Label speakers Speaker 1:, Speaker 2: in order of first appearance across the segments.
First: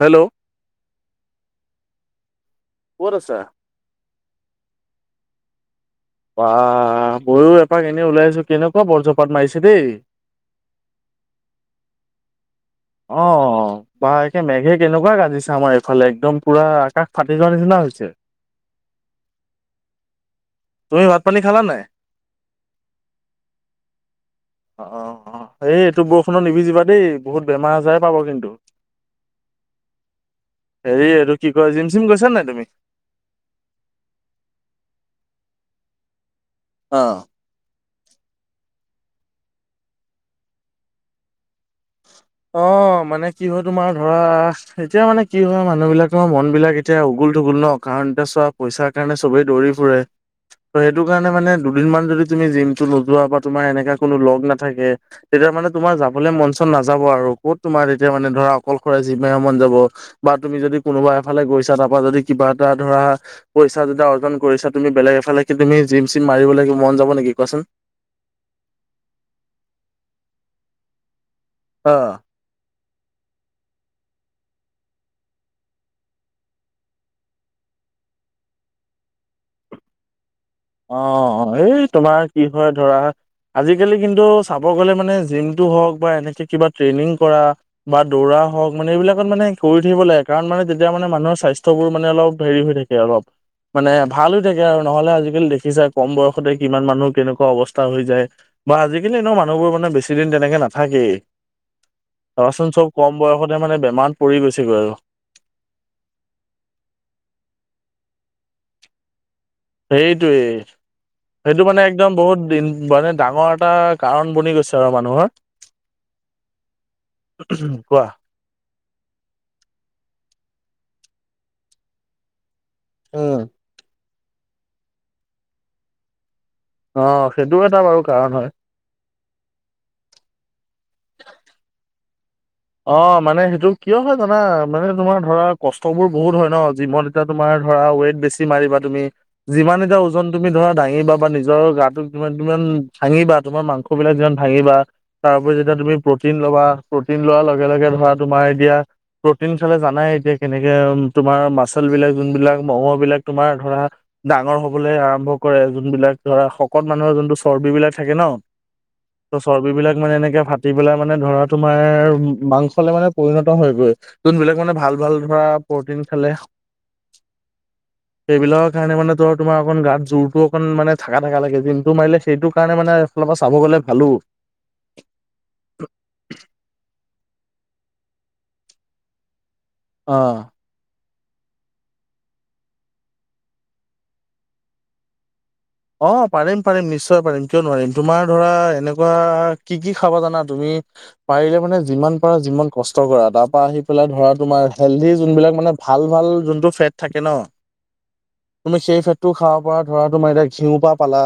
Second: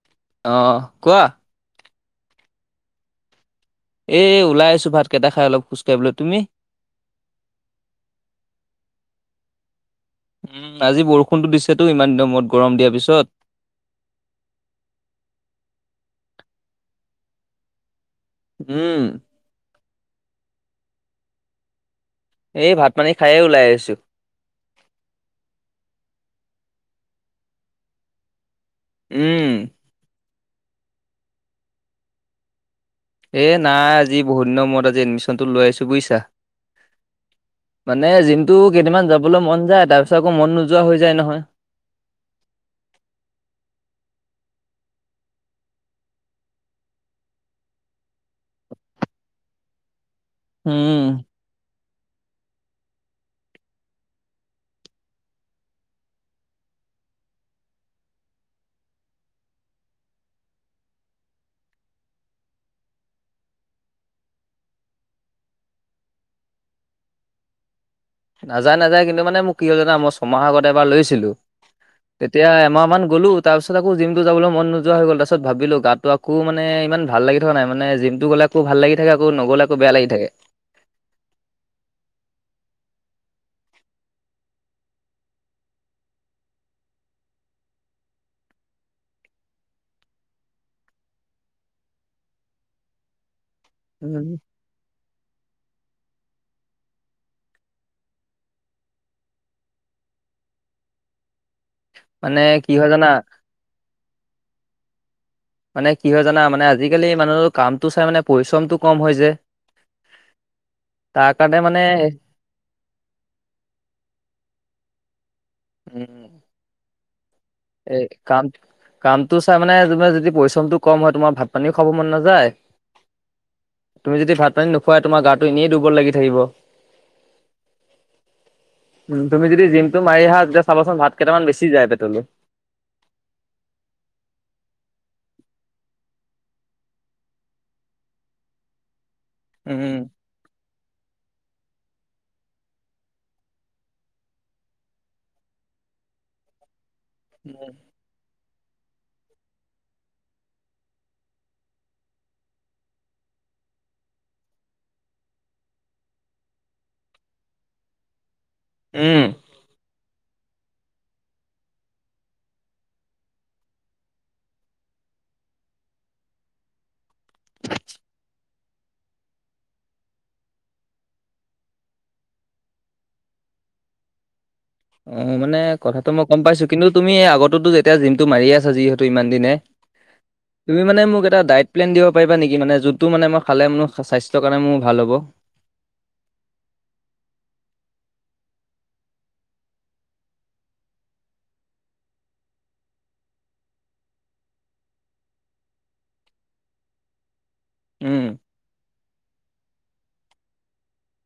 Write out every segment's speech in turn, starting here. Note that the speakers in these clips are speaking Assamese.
Speaker 1: হেল্ল!
Speaker 2: অঁ', কোৱা।
Speaker 1: কত আছা?
Speaker 2: এ, ওলাই আছো। ভাতকেইটা খাই অলপ খুছ
Speaker 1: বা, মইও এপাক এনেই ওলাই আহিছো, কেনেকুৱা বৰ্জপাত মাৰিছে দেই।
Speaker 2: উম, আজি বৰষুণটো দিছেটো ইমান দিনৰ মূৰত। গৰম দিয়া
Speaker 1: অঁ--অঁ বা, এতিয়া মেঘে কেনেকুৱা গাজিছে আমাৰ এইফালে। একদম পুৰা আকাশ ফাটি যোৱাৰ নিচিনা হৈছে।
Speaker 2: উম।
Speaker 1: তুমি ভাত-পানী খালা নাই?
Speaker 2: এই ভাত-পানী খায়েই ওলাই আহিছোঁ।
Speaker 1: অঁ, অঁ, এই- এইটো বৰষুণত নিভিজিবা দেই। বহুত বেমাৰ আজাৰে পাব কিন্তু।
Speaker 2: উম।
Speaker 1: হেৰি, এইটো কি কয়? জিম-চিম গৈছা নাই তুমি?
Speaker 2: এ নাই। আজি বহুত দিনৰ মূৰত, আজি এডমিশ্যনটো লৈ আহিছোঁ। বুজিছা।
Speaker 1: অঁ
Speaker 2: মানে জিমটো, কেইদিনমান যাবলৈ মন যায়। তাৰপিছত আকৌ মন নোযোৱা হৈ যায় নহয়।
Speaker 1: অঁ, মানে কি হয় তোমাৰ, ধৰা এতিয়া মানে কি হয়, মানুহবিলাকৰ মনবিলাক এতিয়া উগুল-থুুগুল ন'। কাৰণ এতিয়া চোৱা, পইচা কাৰণেই চবেই দৌৰি ফুৰে। ত', সেইটোক
Speaker 2: উম,
Speaker 1: সেইটো কাৰণে মানে, দুদিন মান যদি তুমি জিমটো নোযোৱা বা তোমাৰ এনেকা কোনো লগ নাথাকে তেতিয়া মানে তোমাৰ যাবলৈ মন- চন নাযাব আৰু। ক'ত তোমাৰ তেতিয়া মানে ধৰা অকলশৰে জিম মাৰিব মন যাব। বা তুমি যদি কোনোবা এফালে গৈছা, তাৰপা যদি কিবা এটা ধৰা পইচা দুটা অৰ্জন কৰিছা তুমি বেলেগ এফালে। তুমি জিম-চিম মাৰিব লাগিব, মন যাব নেকি, কোৱাচোন?
Speaker 2: নাযায়, নাযায়। কিন্তু মানে মোক কি হ'ল জানা, মই ছমাহ আগত এবাৰ লৈছিলোঁ।
Speaker 1: অ'।
Speaker 2: এতিয়া এমাহমান গ'লো। তাৰ পিছত আকৌ জিমটো যাবলৈ মন নোযোৱা হৈ গ'ল। তাৰ পিছত ভাবিলোঁ গাটো আকৌ। কো মানে, ইমান ভাল লাগি থকা নাই। মানে জিমটো গ'লে আকৌ ভাল লাগি থাকে আকৌ নগ'লে বেয়া লাগি থাকে।
Speaker 1: অ', এই তোমাৰ কি হয় ধৰা। আজিকালি কিন্তু চাব গ'লে মানে, জিমটো হওঁক বা এনেকে কিবা ট্ৰেইনিং কৰা। বা দৌৰা হওক, মানে এইবিলাকত মানে কৰি থাকিব লাগে কাৰণ তেতিয়া মানে মানুহৰ স্বাস্থ্যবোৰ মানে অলপ হেৰি হৈ থাকে। অলপ, মানে
Speaker 2: উম,
Speaker 1: ভাল হৈ থাকে আৰু নহ'লে আজিকালি দে। দেখিছাই কম বয়সতে কিমান মানুহ কেনেকুৱা অৱস্থা হৈ যায়। বা আজিকালি ন মানুহবোৰ মানে বেছি দিন তেনেকে নাথাকেই।
Speaker 2: মানে
Speaker 1: ধৰাচোন
Speaker 2: কি হয়
Speaker 1: চব
Speaker 2: জানা?
Speaker 1: কম বয়সতে মানে বেমাৰত পৰি গৈছেগৈ আৰু।
Speaker 2: মানে কি হয় জানা, মানে আজিকালি মানুহৰ কামটো চাই মানে পৰিশ্ৰমটো কম হৈ যে।
Speaker 1: সেইটোৱেই,
Speaker 2: তাৰ কাৰণে
Speaker 1: সেইটো মানে একদম বহুত দিন। মানে ডাঙৰ এটা কাৰণ বনি গৈছে আৰু মানুহৰ।
Speaker 2: উম,
Speaker 1: উ,
Speaker 2: এই
Speaker 1: কোৱা।
Speaker 2: কাম, কামটো চাই মানে তোমাৰ যদি পৰিশ্ৰমটো কম হয় তোমাৰ ভাত পানীও খাব মন নাযায়।
Speaker 1: উম।
Speaker 2: তুমি যদি ভাত পানী নোখোৱাই তোমাৰ গাটো এনেই দুৰ্বল লাগি থাকিব।
Speaker 1: অ', সেইটোও এটা বাৰু কাৰণ হয়।
Speaker 2: উম, তুমি যদি জিমটো মাৰি আহা তেতিয়া চাবাচোন ভাত কেইটামান বেছি যায় পেটলৈ।
Speaker 1: অ', মানে সেইটো কিয় হয় জানা মানে তোমাৰ ধৰা কষ্ট বোৰ বহুত হয় ন' জীৱন। ত' তোমাৰ ধৰা ৱেইট বেছি মাৰিবা তুমি
Speaker 2: উম,
Speaker 1: যিমানে তোমাৰ ওজন। তুমি ধৰা দাঙিবা বা নিজৰ গাটো তোমাৰ যিমান ভাঙিবা, তোমাৰ মাংস বিলাক যিমান ভাঙিবা। তাৰওপৰি যেতিয়া তুমি প্ৰটিন লবা প্ৰটিন লোৱাৰ লগে লগে ধৰা তোমাৰ এতিয়া। প্ৰটিন খালে জানাই এতিয়া কেনেকে তোমাৰ মাচল বিলাক যোনবিলাক মঙহবিলাক তোমাৰ ধৰা। ডাঙৰ হ'বলৈ আৰম্ভ কৰে যোন বিলাক ধৰা, শকত মানুহৰ যোনটো চৰ্বিবিলাক থাকে ন'।
Speaker 2: উম।
Speaker 1: ত' চৰ্বি বিলাক মানে এনেকে ফাটি পেলাই মানে ধৰা তোমাৰ। মাংসলে মানে পৰিণত হয় গৈ, যোনবিলাক মানে ভাল ভাল ধৰা প্ৰটিন খালে। [inaudible]
Speaker 2: [inaudible]
Speaker 1: সেইবিলাকৰ কাৰণে মানে ধৰা তোমাৰ অকণ গাত জোৰতো অকণ মানে থাকা থাকা লাগে জিমটো মাৰিলে, সেইটো কাৰণে মানে। সেই ফালৰ পৰা চাব গ'লে ভালো।
Speaker 2: অ', মানে কথাটো মই গম পাইছো, কিন্তু তুমি আগততো যেতিয়া জিমটো মাৰি আছা যিহেতু ইমান দিনে।
Speaker 1: অ'।
Speaker 2: তুমি মানে মোক এটা ডাইট প্লেন দিব পাৰিবা নেকি, মানে যোনটো মানে মই খালে মোৰ স্বাস্থ্যৰ কাৰণে মোৰ ভাল হ'ব।।
Speaker 1: অ', পাৰিম, পাৰিম, নিশ্চয় পাৰিম, কিয় নোৱাৰিম তোমাৰ ধৰা এনেকুৱা কি কি খাব জানা তুমি। পাৰিলে মানে যিমান পাৰা জিমত কষ্ট কৰা তাৰ পৰা আহি পেলাই ধৰা তোমাৰ হেলডি যোনবিলাক মানে। ভাল ভাল যোনটো ফেট থাকে ন'।
Speaker 2: উম,
Speaker 1: তুমি সেই ফেটটো খাব পাৰা ধৰা তোমাৰ এতিয়া ঘিউৰ পৰা পালা।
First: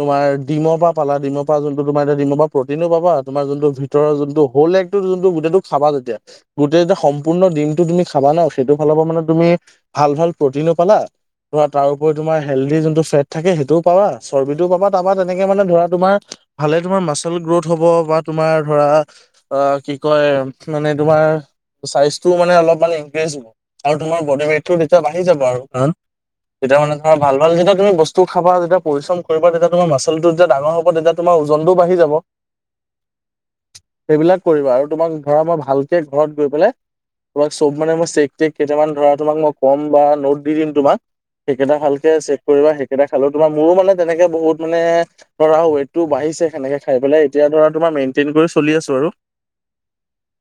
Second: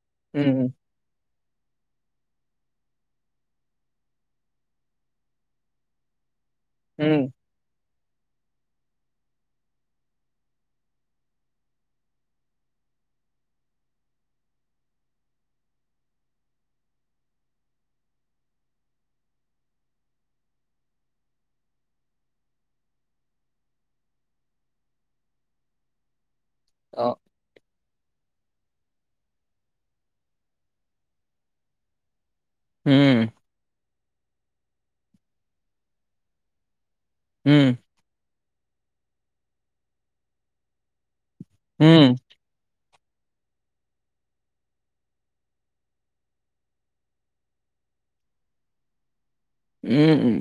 Speaker 1: তোমাৰ
Speaker 2: উম,
Speaker 1: ডিমৰ পৰা। পালা ডিমৰ পৰা যোনটো তোমাৰ এতিয়া পালা ডিমৰ পৰা প্ৰটিনো পাবা, তোমাৰ যোনটো ভিতৰৰ যোনটো হ'ল এগটো যোনটো গোটেইটো। চাবা তেতিয়া, গোটেই যেতিয়া
Speaker 2: উম,
Speaker 1: সম্পূৰ্ণ ডিমটো তুমি খাবা ন'। সেইটো ফালৰ পৰা মানে তুমি ভাল ভাল প্ৰটিনো পালা ধৰা তাৰওপৰি তোমাৰ হেলডি যোনটো ফেট। থাকে সেইটোও পাবা, চৰ্বিটোও পাবা তাৰপৰা তেনেকে মানে ধৰা তোমাৰ। ভালে তোমাৰ মাচল গ্ৰোথ হ'ব বা তোমাৰ ধৰা অ', কি কয় মানে তোমাৰ চাইজটো মানে অলপ মন ইম্প্ৰেছ আৰু তোমাৰ বডি ৱেইটটো তেতিয়া বাঢ়ি যাব আৰু তেতিয়া মানে
Speaker 2: অ',
Speaker 1: তোমাৰ ভাল ভাল যেতিয়া তুমি বস্তু টো খাবা যেতিয়া পৰিশ্ৰম কৰিব তেতিয়া তোমাৰ মাচলটো যেতিয়া ডাঙৰ হ'ব তেতিয়া তোমাৰ ওজনটোও বাঢ়ি যাব।
Speaker 2: উম।
Speaker 1: সেইবিলাক কৰিবা আৰু তোমাক ধৰা মই ভালকে ঘৰত গৈ পেলাই তোমাক
Speaker 2: উম,
Speaker 1: চব মানে মই চেক কেইটামান ধৰা তোমাক মই ক'ম বা নোট দি দিম তোমাক সেইকেইটা ভালকে
Speaker 2: উম,
Speaker 1: চেক কৰিবা। কেইটা খালেও তোমাৰ, মোৰো মানে তেনেকে বহুত মানে ধৰা ৱেটটো বাঢ়িছে সেনেকে খাই পেলাই, এতিয়া ধৰা তোমাৰ মেইনটেইন কৰি চলি আছো আৰু।
Speaker 2: উম, উম,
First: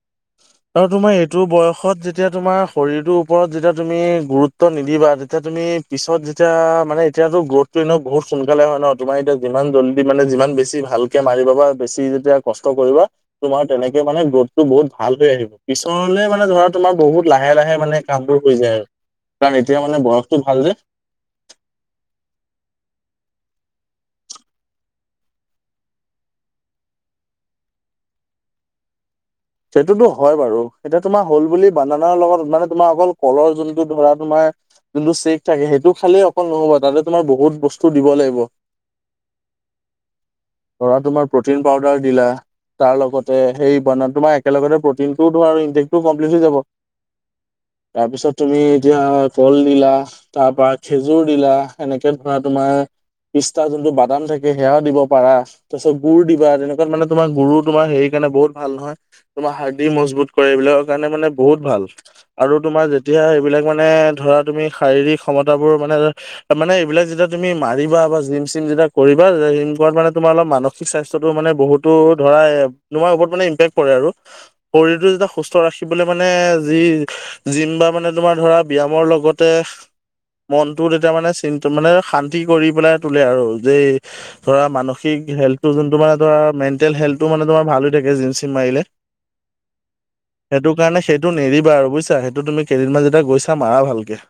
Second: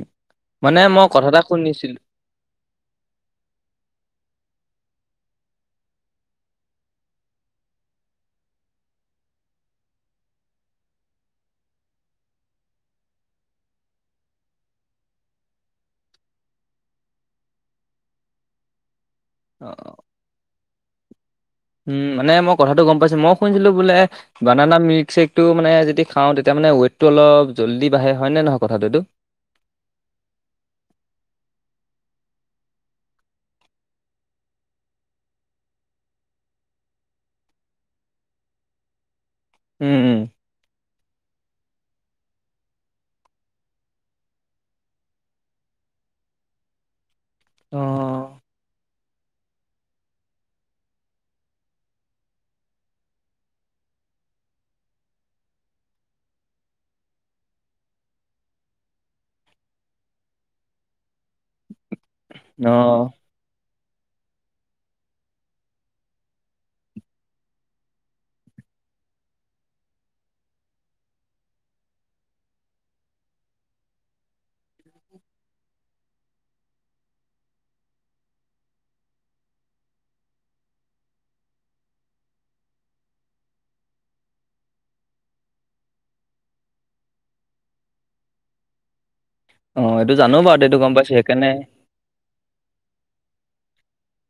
Speaker 2: মানে
Speaker 1: আৰু
Speaker 2: মই
Speaker 1: তোমাৰ
Speaker 2: কথা এটা
Speaker 1: এইটো বয়সত
Speaker 2: শুনিছিলো
Speaker 1: যে তেতিয়া তোমাৰ শৰীৰটোৰ ওপৰত যেতিয়া তুমি গুৰুত্ব নিদিবা, তেতিয়া তুমি পিছত যেতিয়া মানে এতিয়াতো গ্ৰথটো নহও বহুত সোনকালে হয় ন তোমাৰ এতিয়া যিমান জল্দি মানে যিমান বেছি ভালকৈ মাৰিব পা বা বেছি যেতিয়া। কষ্ট কৰিবা। তোমাৰ তেনেকে মানে গ্ৰোথটো বহুত ভাল হৈ আহিব পিছলে মানে ধৰা তোমাৰ বহুত লাহে লাহে মানে। কাম বোৰ হৈ যায় আৰু কাৰণ এতিয়া
Speaker 2: অ',
Speaker 1: মানে বয়সটো ভাল যে।
Speaker 2: উম মানে মই কথাটো গম পাইছো মই শুনিছিলো বোলে। বানানা মিল্কশ্বেকতটো মানে যদি খাওঁ তেতিয়া মানে ৱেটটো অলপ জলদি বাঢ়ে হয় নে নহয় কথাটো এইতটো।
Speaker 1: সেইটোতো হয় বাৰু এতিয়া তোমাৰ হ'ল বুলি বানানৰ লগত মানে তোমাৰ অকল কলৰ যোনটো ধৰা তোমাৰ। যোনটো চেক থাকে সেইটো খালেই অকল নহ'ব তাতে তোমাৰ বহুত বস্তু দিব লাগিব।
Speaker 2: উম, উম,
Speaker 1: পৰা তোমাক প্ৰটিন পাউদাৰ দিলা তাৰ লগতে সেই বানান তোমাৰ। একেলগতে প্ৰ'টিনটোও ধৰা আৰু ইনটেকটোও কমপ্লিট হৈ যাব তাৰপিছত
Speaker 2: অ',
Speaker 1: তুমি এতিয়া কল দিলা তাৰ পৰা খেজুৰ দিলা এনেকে ধৰা তোমাৰ। পিষ্ঠাৰ যোনটো বাদাম থাকে সেয়াও দিব পাৰা। তাৰ পিছত গুৰ দিবা তেনেকুৱাত মানে তোমাৰ গুৰ তোমাৰ হেৰি কাৰণে বহুত ভাল নহয়। তোমাৰ হাৰ দি মজবুত কৰে এইবিলাকৰ কাৰণে মানে বহুত ভাল আৰু তোমাৰ
Speaker 2: অ',
Speaker 1: যেতিয়া এইবিলাক। মানে ধৰা তুমি শাৰীৰিক ক্ষমতাবোৰ মানে। মানে এইবিলাক যেতিয়া তুমি মাৰিবা বা জিম চিম যেতিয়া কৰিবা জিম কৰাত মানে তোমাৰ অলপ মানসি কি স্বাস্থ্যটো মানে বহুতো ধৰা তোমাৰ ওপৰত মানে ইম্পেক্ট পৰে আৰু। শৰীৰটো যেতিয়া সুস্থ ৰাখিবলৈ মানে যি। জিম বা মানে তোমাৰ ধৰা ব্যয়ামৰ লগতে। মনটোত তেতিয়া মানে চি মানে শান্তি কৰি পেলাই তোলে আৰু যেই। ধৰা মানসিক হেল যোনটো মানে ধৰা মেণ্টেল হেলটো মানে তমাৰ ভাল হৈ থাকে জিম -চিম মাৰিলে।
Speaker 2: অ এইটো জানো। বাৰু
Speaker 1: সেইটো
Speaker 2: এইটো গম
Speaker 1: কাৰণে
Speaker 2: পাইছো
Speaker 1: সেইটো
Speaker 2: সেইকাৰণে
Speaker 1: নেৰিবা আৰু বুজিছা সেইটো তুমি কেইদিনমান যেতিয়া গৈছা মাৰা ভালকে।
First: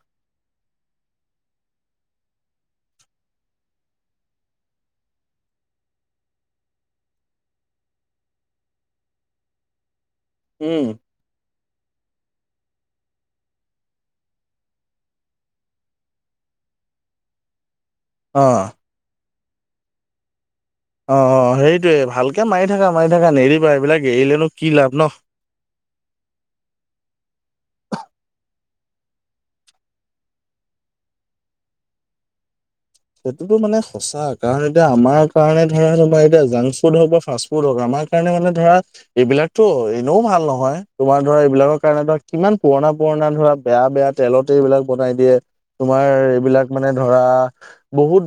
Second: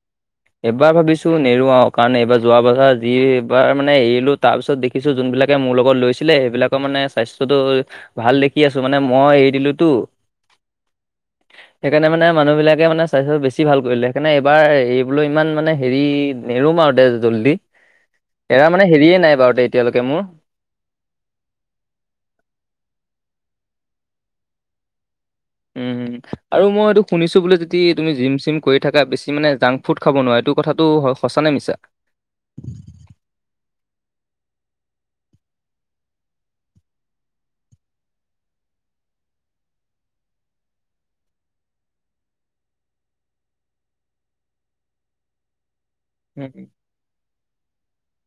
Speaker 2: এবাৰ ভাবিছোঁ নেৰু কাৰণে এইবাৰ যোৱা বছাৰ যি এইবাৰ মানে এৰিলো তাৰ পিছত দে। কিছু যোনবিলাকে মোৰ লগত লৈছিলে সেইবিলাকৰ মানে স্বাস্থ্যটো। ভাল দেখি আছোঁ মানে মই এৰি দিলোতো।
Speaker 1: উম।
Speaker 2: সেইকাৰণে মানে মানুহবিলাকে মানে স্বাস্থ্য বেছি ভাল কৰিলে সেইকাৰে এইবাৰ এই। বোলো ইমান মানে হেৰি নেৰোমা দেছটি জল্দি এৰা
Speaker 1: অ',
Speaker 2: মানে হেৰিয়ে নাই বাৰু। এতিয়ালৈকে মোৰ।
Speaker 1: অ অ সেইটোয়ে ভালকে মাৰি থাকা মাৰি থাকা নেৰিবা এইবিলাক এৰিলেনো কি লাভ ন।
Speaker 2: উম আৰু মই এইটো শুনিছো বোলে যদি তুমি জিম চিম কৰি থাকা বেছি মানে জাং। ফুড খাব নোৱাৰে এইটো কথাটো সঁচা নে মিছা।
Speaker 1: সেইটোতো মানে সঁচা, কাৰণ এতিয়া আমাৰ কাৰণে ধৰা তোমাৰ এতিয়া জাংক ফুড হওক বা ফাৰ্ষ্ট ফুড ফুড হওঁক, আমাৰ কাৰণে মানে ধৰা, এইবিলাকতো এনেও ভাল নহয়। তোমাৰ ধৰা এইবিলাকৰ কাৰণে ধৰা, কিমান পুৰণা- পুৰণা ধৰা বেয়া- বেয়া তেলতে এইবিলাক বনাই দিয়ে। তোমাৰ এইবিলাক
Speaker 2: উম,
Speaker 1: মানে ধৰা, বহুত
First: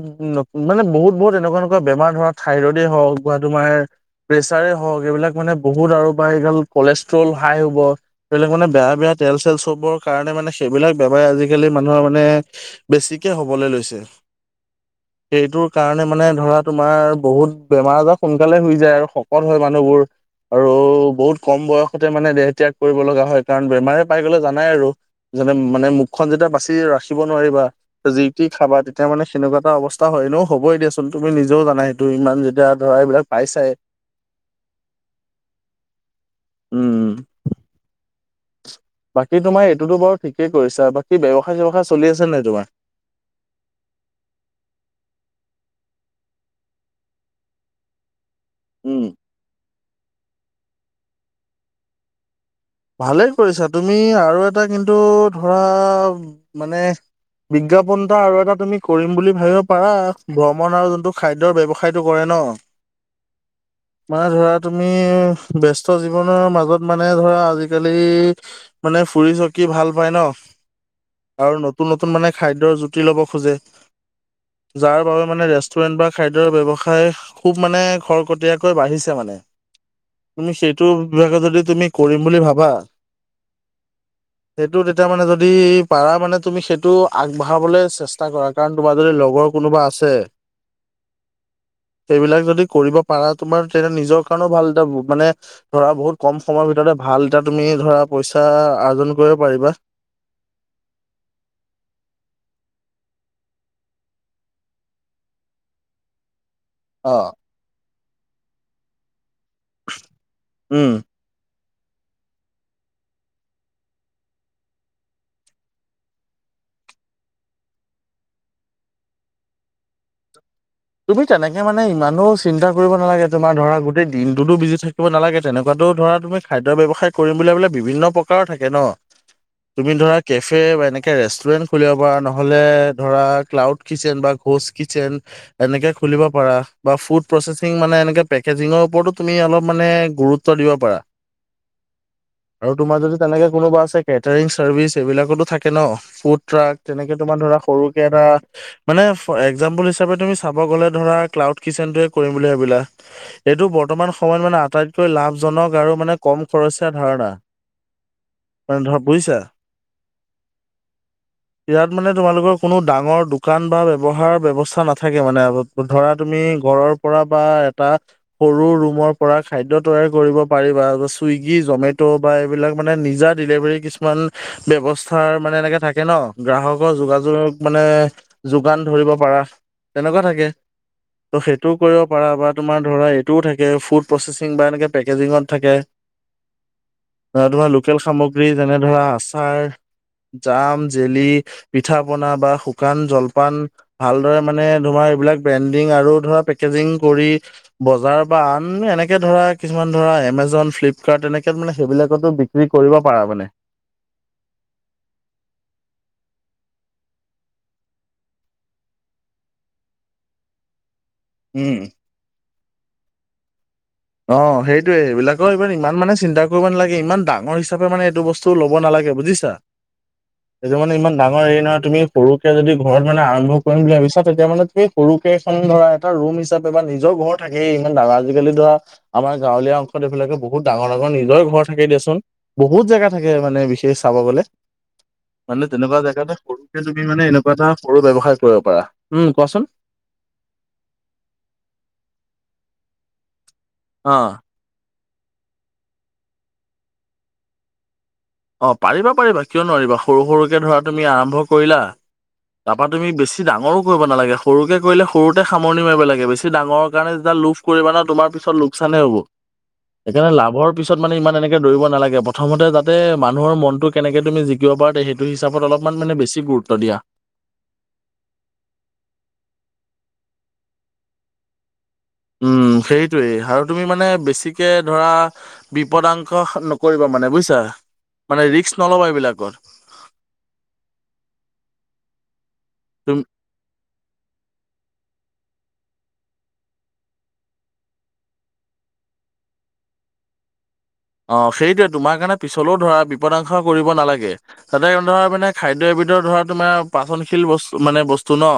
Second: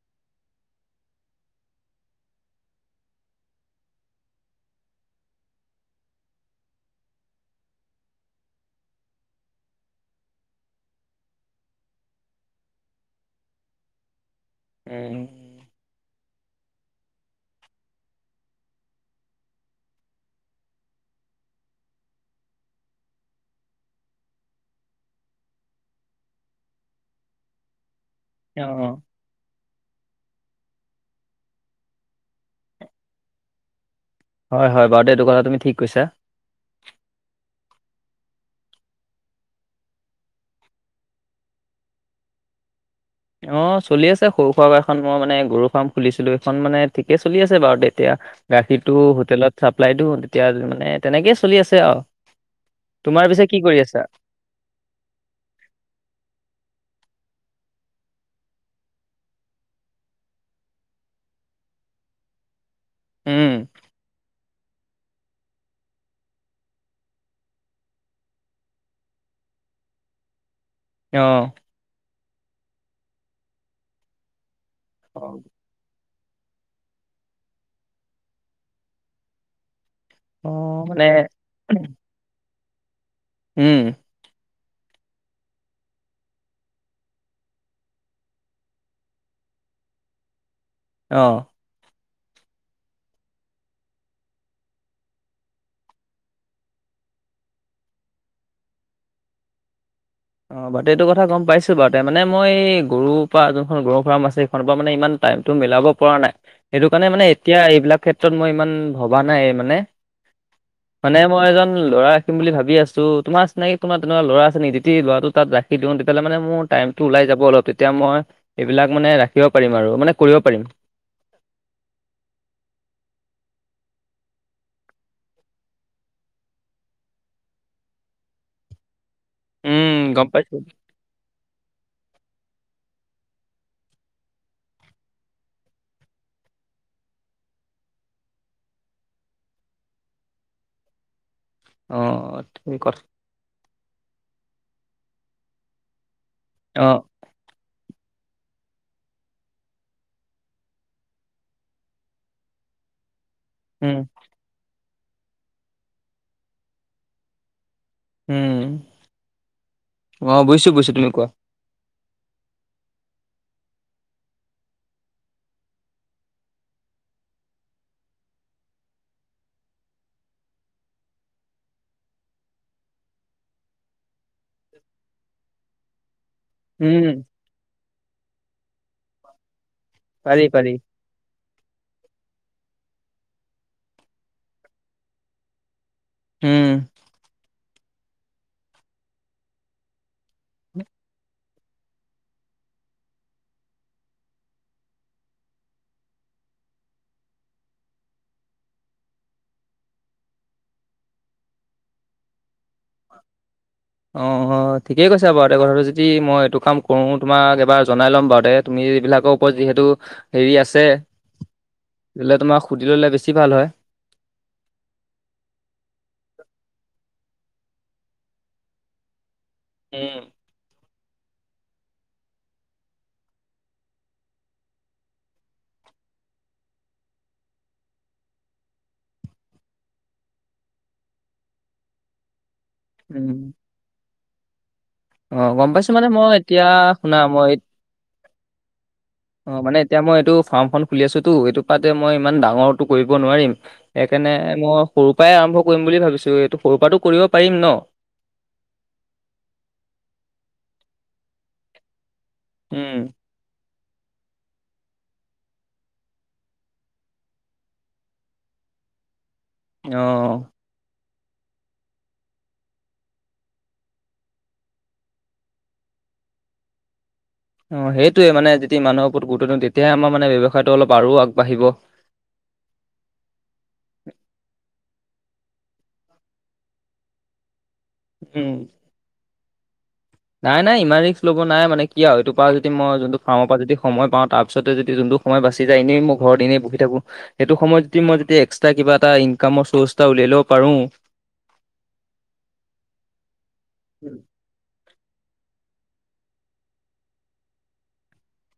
Speaker 1: মানে বহুত- বহুত এনেকুৱা- এনেকুৱা বেমাৰ ধৰক, থাইৰইডে হওক বা তোমাৰ প্ৰেচাৰে হওক, এইবিলাক মানে বহুত আৰু বা এটাই কলেষ্ট্ৰল হাই হ'ব। এইবিলাক মানে বেয়া- বেয়া তেল- চেল, চবৰ কাৰণে মানে সেইবিলাক বেমাৰ আজিকালি মানুহৰ মানে বেছিকে হ'বলৈ লৈছে।
Speaker 2: উম।
Speaker 1: সেইটোৰ কাৰণে মানে ধৰা, তোমাৰ বহুত বেমাৰ আজাৰ সোনকালে হৈ যায়। আৰু শকত হয় মানুহবোৰ। আৰু বহুত কম বয়সতে মানে দেহ ত্যাগ কৰিব লগা হয়। কাৰণ বেমাৰে পাই গ'লে জানাই আৰু। যেনে মানে মুখখন যেতিয়া বাচি ৰাখিব নোৱাৰিবা। যি টি
Speaker 2: অ
Speaker 1: খাবা তেতিয়া মানে তেনেকুৱা এটা অৱস্থা হয় ন। হ'বই দিয়াচোন, তুমি নিজেও জানা সেইটো ইমান যেতিয়া ধৰা, এইবিলাক পাইছাই।
Speaker 2: হয়- হয় বাৰু দে, এইটো কথা তুমি ঠিক কৈছা।
Speaker 1: উম। বাকী তোমাৰ এইটোতো বাৰু ঠিকেই কৰিছা। বাকী ব্যৱসায়- চেৱসায় চলি আছে নাই তোমাৰ?
Speaker 2: অ, চলি আছে সৰু সুৰা এখন মই মানে গৰু ফাৰ্ম খুলিছিলো। সেইখন মানে ঠিকে চলি আছে বাৰু। তেতিয়া গাখীৰটো
Speaker 1: উম,
Speaker 2: হোটেলত চাপ্লাইটো এতিয়া মানে, তেনেকেই চলি আছে আৰু।
Speaker 1: ভালে
Speaker 2: তোমাৰ পিছে কি
Speaker 1: কৰিছা।
Speaker 2: কৰি
Speaker 1: তুমি
Speaker 2: আছা
Speaker 1: আৰু এটা কিন্তু ধৰা, মানে বিজ্ঞাপনটা আৰু এটা তুমি কৰিম বুলি ভাবিব পাৰা। ভ্ৰমণ আৰু যোনটো খাদ্যৰ ব্যৱসায়। সেইটো কৰে ন।
Speaker 2: উম
Speaker 1: মানে ধৰা তুমি ব্যস্ত জীৱনৰ মাজত মানে ধৰা, আজি আজিকালি মানে ফুৰি চকি ভাল পাই ন।
Speaker 2: অ
Speaker 1: আৰু নতুন নতুন- নতুন মানে খাদ্যৰ জুতি ল'ব খোজে। যাৰ
Speaker 2: অ
Speaker 1: বাবে মানে ৰেষ্ট ৰেষ্টুৰেণ্ট বা খাদ্যৰ ব্যৱসায় খুব মানে খৰকটীয়াকৈ বাঢ়িছে মানে। তুমি সেইটো
Speaker 2: মানে
Speaker 1: বিভাগত যদি তুমি কৰিম বুলি ভাৱা।
Speaker 2: উম।
Speaker 1: সেইটো তেতিয়া মানে যদি পাৰা, মানে তুমি সেইটো আগবঢ়াবলৈ চেষ্টা কৰা। কাৰণ তোমাৰ যদি লগৰ কোনোবা আছে।
Speaker 2: অঁ।
Speaker 1: সেইবিলাক যদি কৰিব পাৰা, তোমাৰ তেতিয়া নিজৰ কাৰণেও ভাল। এটা মানে ধৰা, বহুত কম সময়ৰ ভিতৰতে ভাল এটা তুমি ধৰা, পইচা অৰ্জন কৰিব পাৰিবা।
Speaker 2: অ, এইটো কথা গম পাইছো। মানে মই গৰুৰ পৰা গৰুৰ ফাৰ্ম আছে, সেইখনৰ পৰা মানে ইমান টাইমটো মিলাব পৰা নাই। সেইটো কাৰণে মানে এতিয়া এইবিলাক ক্ষেত্ৰত মই ইমান ভৱা নাই। মানে,
Speaker 1: উম।
Speaker 2: মানে মই এজন ল'ৰা ৰাখিম বুলি ভাবি আছো। তোমাৰ চিনাকী কোনোবা তেনেকুৱা ল'ৰা আছে নেকি? ল'ৰাটো তাত ৰাখি দিওঁ, তেতিয়াহলে মানে মোৰ টাইমটো ওলাই যাব। অলপ তেতিয়া মই এইবিলাক মানে ৰাখিব পাৰিম, আৰু মানে কৰিব পাৰিম।
Speaker 1: তুমি তেনেকে মানে ইমানো চিন্তা কৰিব নালাগে। তোমাৰ ধৰা গোটেই দিনটোতো বিজি থাকিব নালাগে। তেনেকুৱাটো ধৰা তুমি খাদ্যৰ ব্যৱসায় কৰিম বুলিলে, বিভিন্ন প্ৰকাৰৰ থাকে ন। তুমি
Speaker 2: উম
Speaker 1: ধৰা,
Speaker 2: গম পাইছো
Speaker 1: কেফে বা এনেকে ৰেষ্টুৰেণ্ট। খুলিব পৰা। নহ'লে ধৰা, ক্লাউড কিটচেন বা কৌজি কিটচেন। এনেকে খুলিব পাৰা, বা ফুড প্ৰচেচিং মানে এনেকে পেকেজিঙৰ ওপৰতো তুমি অলপ মানে গুৰুত্ব গুৰুত্ব দিব পাৰা।
Speaker 2: অ, অ,
Speaker 1: আৰু
Speaker 2: ঠিক
Speaker 1: তোমাৰ
Speaker 2: কথা।
Speaker 1: যদি তেনেকে কোনোবা আছে কেটাৰিং চাৰ্ভিচ এইবিলাকতো থাকে ন ফুড ট্ৰাক
Speaker 2: অ
Speaker 1: তেনেকে। তোমাৰ ধৰা সৰুকেই এটা মানে এক্সজামপিল হিচাবে তুমি। চাব গ'লে ধৰা ক্লাউড কিচেনটোয়ে কৰিম বুলি ভাবিলা, এইটো
Speaker 2: উম
Speaker 1: বৰ্তমান। বৰ্ত্তমান মানে আটাইতকৈ লাভজনক আৰু মানে কম খৰচীয়া ধাৰণা।
Speaker 2: উম
Speaker 1: মানে ধৰা বুজিছা
Speaker 2: অ বুজিছোঁ বুজিছো, তুমি কোৱা।
Speaker 1: ইয়াত মানে তোমালোকৰ কোনো ডাঙৰ দোকান বা ব্যৱহাৰৰ ব্যৱস্থা নাথাকে। থাকে মানে ধৰা তুমি ঘৰৰ পৰা বা এটা। সৰু ৰুমৰ পৰা খাদ্য তৈয়াৰ কৰিব পাৰিবা চুইগি জমেট'। বা এইবিলাক মানে নিজা ডিলিভাৰী কিছুমান ব্যৱস্থাৰ মানে এনেকে থাকে ন। গ্ৰাহকৰ
Speaker 2: উম
Speaker 1: যোগাযোগক মানে যোগান ধৰিব পাৰা তেনেকুৱা
Speaker 2: পাৰি
Speaker 1: থাকে।
Speaker 2: পাৰি
Speaker 1: ত' সেইটোও কৰিব পাৰা বা তোমাৰ ধৰা এইটোও থাকে ফুড প্ৰচেচিং বা এনেকে পেকেজিঙত থাকে।
Speaker 2: উম।
Speaker 1: ধৰা লোকেল সামগ্ৰী যেনে ধৰা আচাৰ, জাম, জেলি। পিঠা পনা বা শুকান জলপান ভালদৰে। মানে তোমাৰ এইবিলাক ব্ৰেণ্ডিং আৰু ধৰা পেকজিং কৰি। বজাৰ বা আন এনেকে ধৰা কিছুমান ধৰা এমজন ফ্লিপকাৰ্ট এনেকে মানে সেইবিলাকতো বিক। বিক্ৰী কৰিব পাৰা মানে।
Speaker 2: অ অ ঠিকেই কৈছো বাৰু তে কথাটো যদি মই এইটো কাম কৰো তোমাক এবাৰ জনাই ল'ম বাৰু দে। তুমি এইবিলাকৰ ওপৰত যিহেতু হেৰি আছে।
Speaker 1: উম।
Speaker 2: এইবিলাক তোমাক সুধি ল'লে বেছি ভাল হয়।
Speaker 1: অ সেইটোয়ে সেইবিলাকৰ ইবাৰ ইমান মানে চিন্তা কৰিব নালাগে ইমান ডাঙৰ হিচাপে মানে এইটো বস্তু। চ ল'ব নালাগে বুজিছা।
Speaker 2: উম।
Speaker 1: এইটো মানে ইমান ডাঙৰ হেৰি নহয় তুমি সৰুকে যদি ঘৰত মানে আৰম্ভ কৰিম বুলি ভাবিছা তেতিয়া মানে তুমি। সৰুকেইখন ধৰা এটা ৰুম হিচাপে বা নিজৰ ঘৰ থাকে ইমান ধাঙা আজিকালি ধৰা। আমাৰ গাঁৱলীয়া অংশত এইবিলাকে বহুত ডাঙৰ ডাঙৰ নিজৰে ঘৰ থাকে দিয়াচোন। বহুত জেগা থাকে
Speaker 2: উম,
Speaker 1: মানে বিশেষ চাব গ'লে।
Speaker 2: অ',
Speaker 1: মানে
Speaker 2: গম পাইছোঁ
Speaker 1: তেনেকুৱা
Speaker 2: মই
Speaker 1: জেগাতে
Speaker 2: এতিয়া
Speaker 1: সৰুকে তুমি
Speaker 2: শুনা
Speaker 1: মানে
Speaker 2: মই
Speaker 1: এনেকুৱা এটা সৰু ব্যৱসায় কৰিব পাৰা। উম
Speaker 2: অ
Speaker 1: কোৱাচোন
Speaker 2: মানে এতিয়া মই এইটো ফাৰ্মখন খুলি আছো টো এইটো পাতে মই ইমান ডাঙৰটো কৰিব নোৱাৰিম।
Speaker 1: অ
Speaker 2: সেইকাৰণে মই সৰুৰ পৰাই আৰম্ভ কৰিম বুলি ভাবিছোঁ এইটো সৰু পৰাটো কৰিব পাৰিম ন।
Speaker 1: অ পাৰিবা পাৰিবা কিয় নোৱাৰিবা সৰু সৰুকে ধৰা তুমি আৰম্ভ কৰিলা। তাৰপা
Speaker 2: উম,
Speaker 1: তুমি বেছি ডাঙৰো কৰিব নালাগে। সৰুকৈ কৰিলে সৰুতে সামৰি মাৰিব লাগ বেছি ডাঙৰ কাৰণে যেতিয়া লোভ কৰিব না তোমাৰ পিছত লোকচানেই হ'ব। সেইকাৰণে
Speaker 2: অ',
Speaker 1: লাভৰ পিছত মানে ইমান এনেকে দৌৰিব নালাগে প্ৰথমতে যাতে। মানুহৰ মনটো কেনে তুমি জিকিব পাৰা সেটো হিচাপ অলপমান মানে বেছি গুৰুত্ব দিয়া।
Speaker 2: অ সেইটোয়ে মানে যদি মানুহ ওপৰত গুৰুত্ব দিওঁ তেতিয়াহ আমাৰ মানে ব্যৱসায়টো অলপ আৰু আগবাঢ়িব।
Speaker 1: উম সেইটোৱেই আৰু তুমি মানে বেছিকে ধৰা। বিপদাংশ নকৰিবা মানে বুজিছা
Speaker 2: উম।
Speaker 1: মানে ৰিস্ক নল'বা এইবিলাকৰ।
Speaker 2: নাই নাই ইমান ৰিস্ক ল'ব নাই মানে কি হয়েইটো পৰা যদি মই
Speaker 1: তুম
Speaker 2: যোনটো ফাৰ্মৰ পৰা যদি। সময় পাওঁ তাৰ পিছতে যদি যোনটো সময় বাচি যায় এনেই মই ঘৰ দিনেই বহি থাকো। সেইটো সময়ত যদি মই যদি এক্সট্ৰা কিবা এটা ইনকামৰ চ'ৰ্চ এটা উলিয়াই ল'ব পাৰো।
Speaker 1: অ সেইটোয়ে তোমাৰ কাৰণে পিছলৈও ধৰা বিপদাংশ কৰিব নালাগে। তাতে ধৰা মানে খাদ্য এবিধৰ ধৰা তোমাৰ পাচনশীল বস্তু মানে বস্তু ন।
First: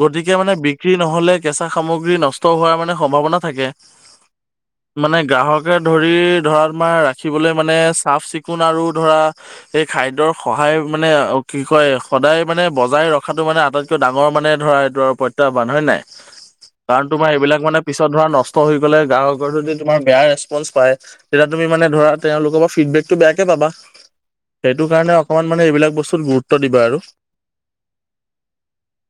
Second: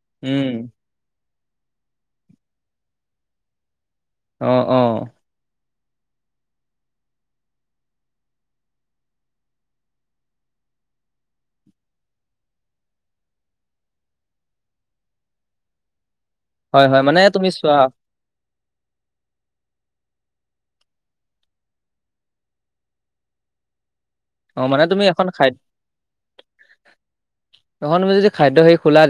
Speaker 1: গতিকে মানে
Speaker 2: উম
Speaker 1: বিক্ৰী নহলে কেঁচা সামগ্ৰী নষ্ট হোৱাৰ মানে সম্ভাৱনা থাকে।
Speaker 2: অ অ
Speaker 1: মানে গ্ৰাহকে ধৰি ধৰ মাৰ ৰাখিবলৈ মানে চাফ চিকুণ আৰু ধৰা এই খাদ্যৰ সহায় মানে অ' কি কয় সদায় মানে বজাই ৰখাটো মানে আটাইতক টো ডাঙৰ মানে ধৰা এইটো আৰু প্ৰত্যাহ্বান হয়নে নাই।
Speaker 2: হয় হয়
Speaker 1: কাৰণ
Speaker 2: মানে
Speaker 1: তোমাৰ
Speaker 2: তুমি
Speaker 1: এইবিলাক
Speaker 2: চোৱা
Speaker 1: মানে পিছত ধৰা নষ্ট হৈ গ'লে গ্ৰাহকৰ যদি তোমাৰ বেয়া ৰেচপঞ্চ পায়। তেতিয়া তুমি মানে ধৰা তেওঁলোকৰ পৰা ফিডবেকটো বেয়াকে পাবা।
Speaker 2: অ মানে
Speaker 1: সেইটো
Speaker 2: তুমি
Speaker 1: কাৰণে
Speaker 2: এখন
Speaker 1: অকণমান
Speaker 2: খাদ্য
Speaker 1: মানে এইবিলাক বস্তুত গুৰুত্ব দিবা আৰু।
Speaker 2: [unintelligible] মই যদি খাদ্য হে খোলা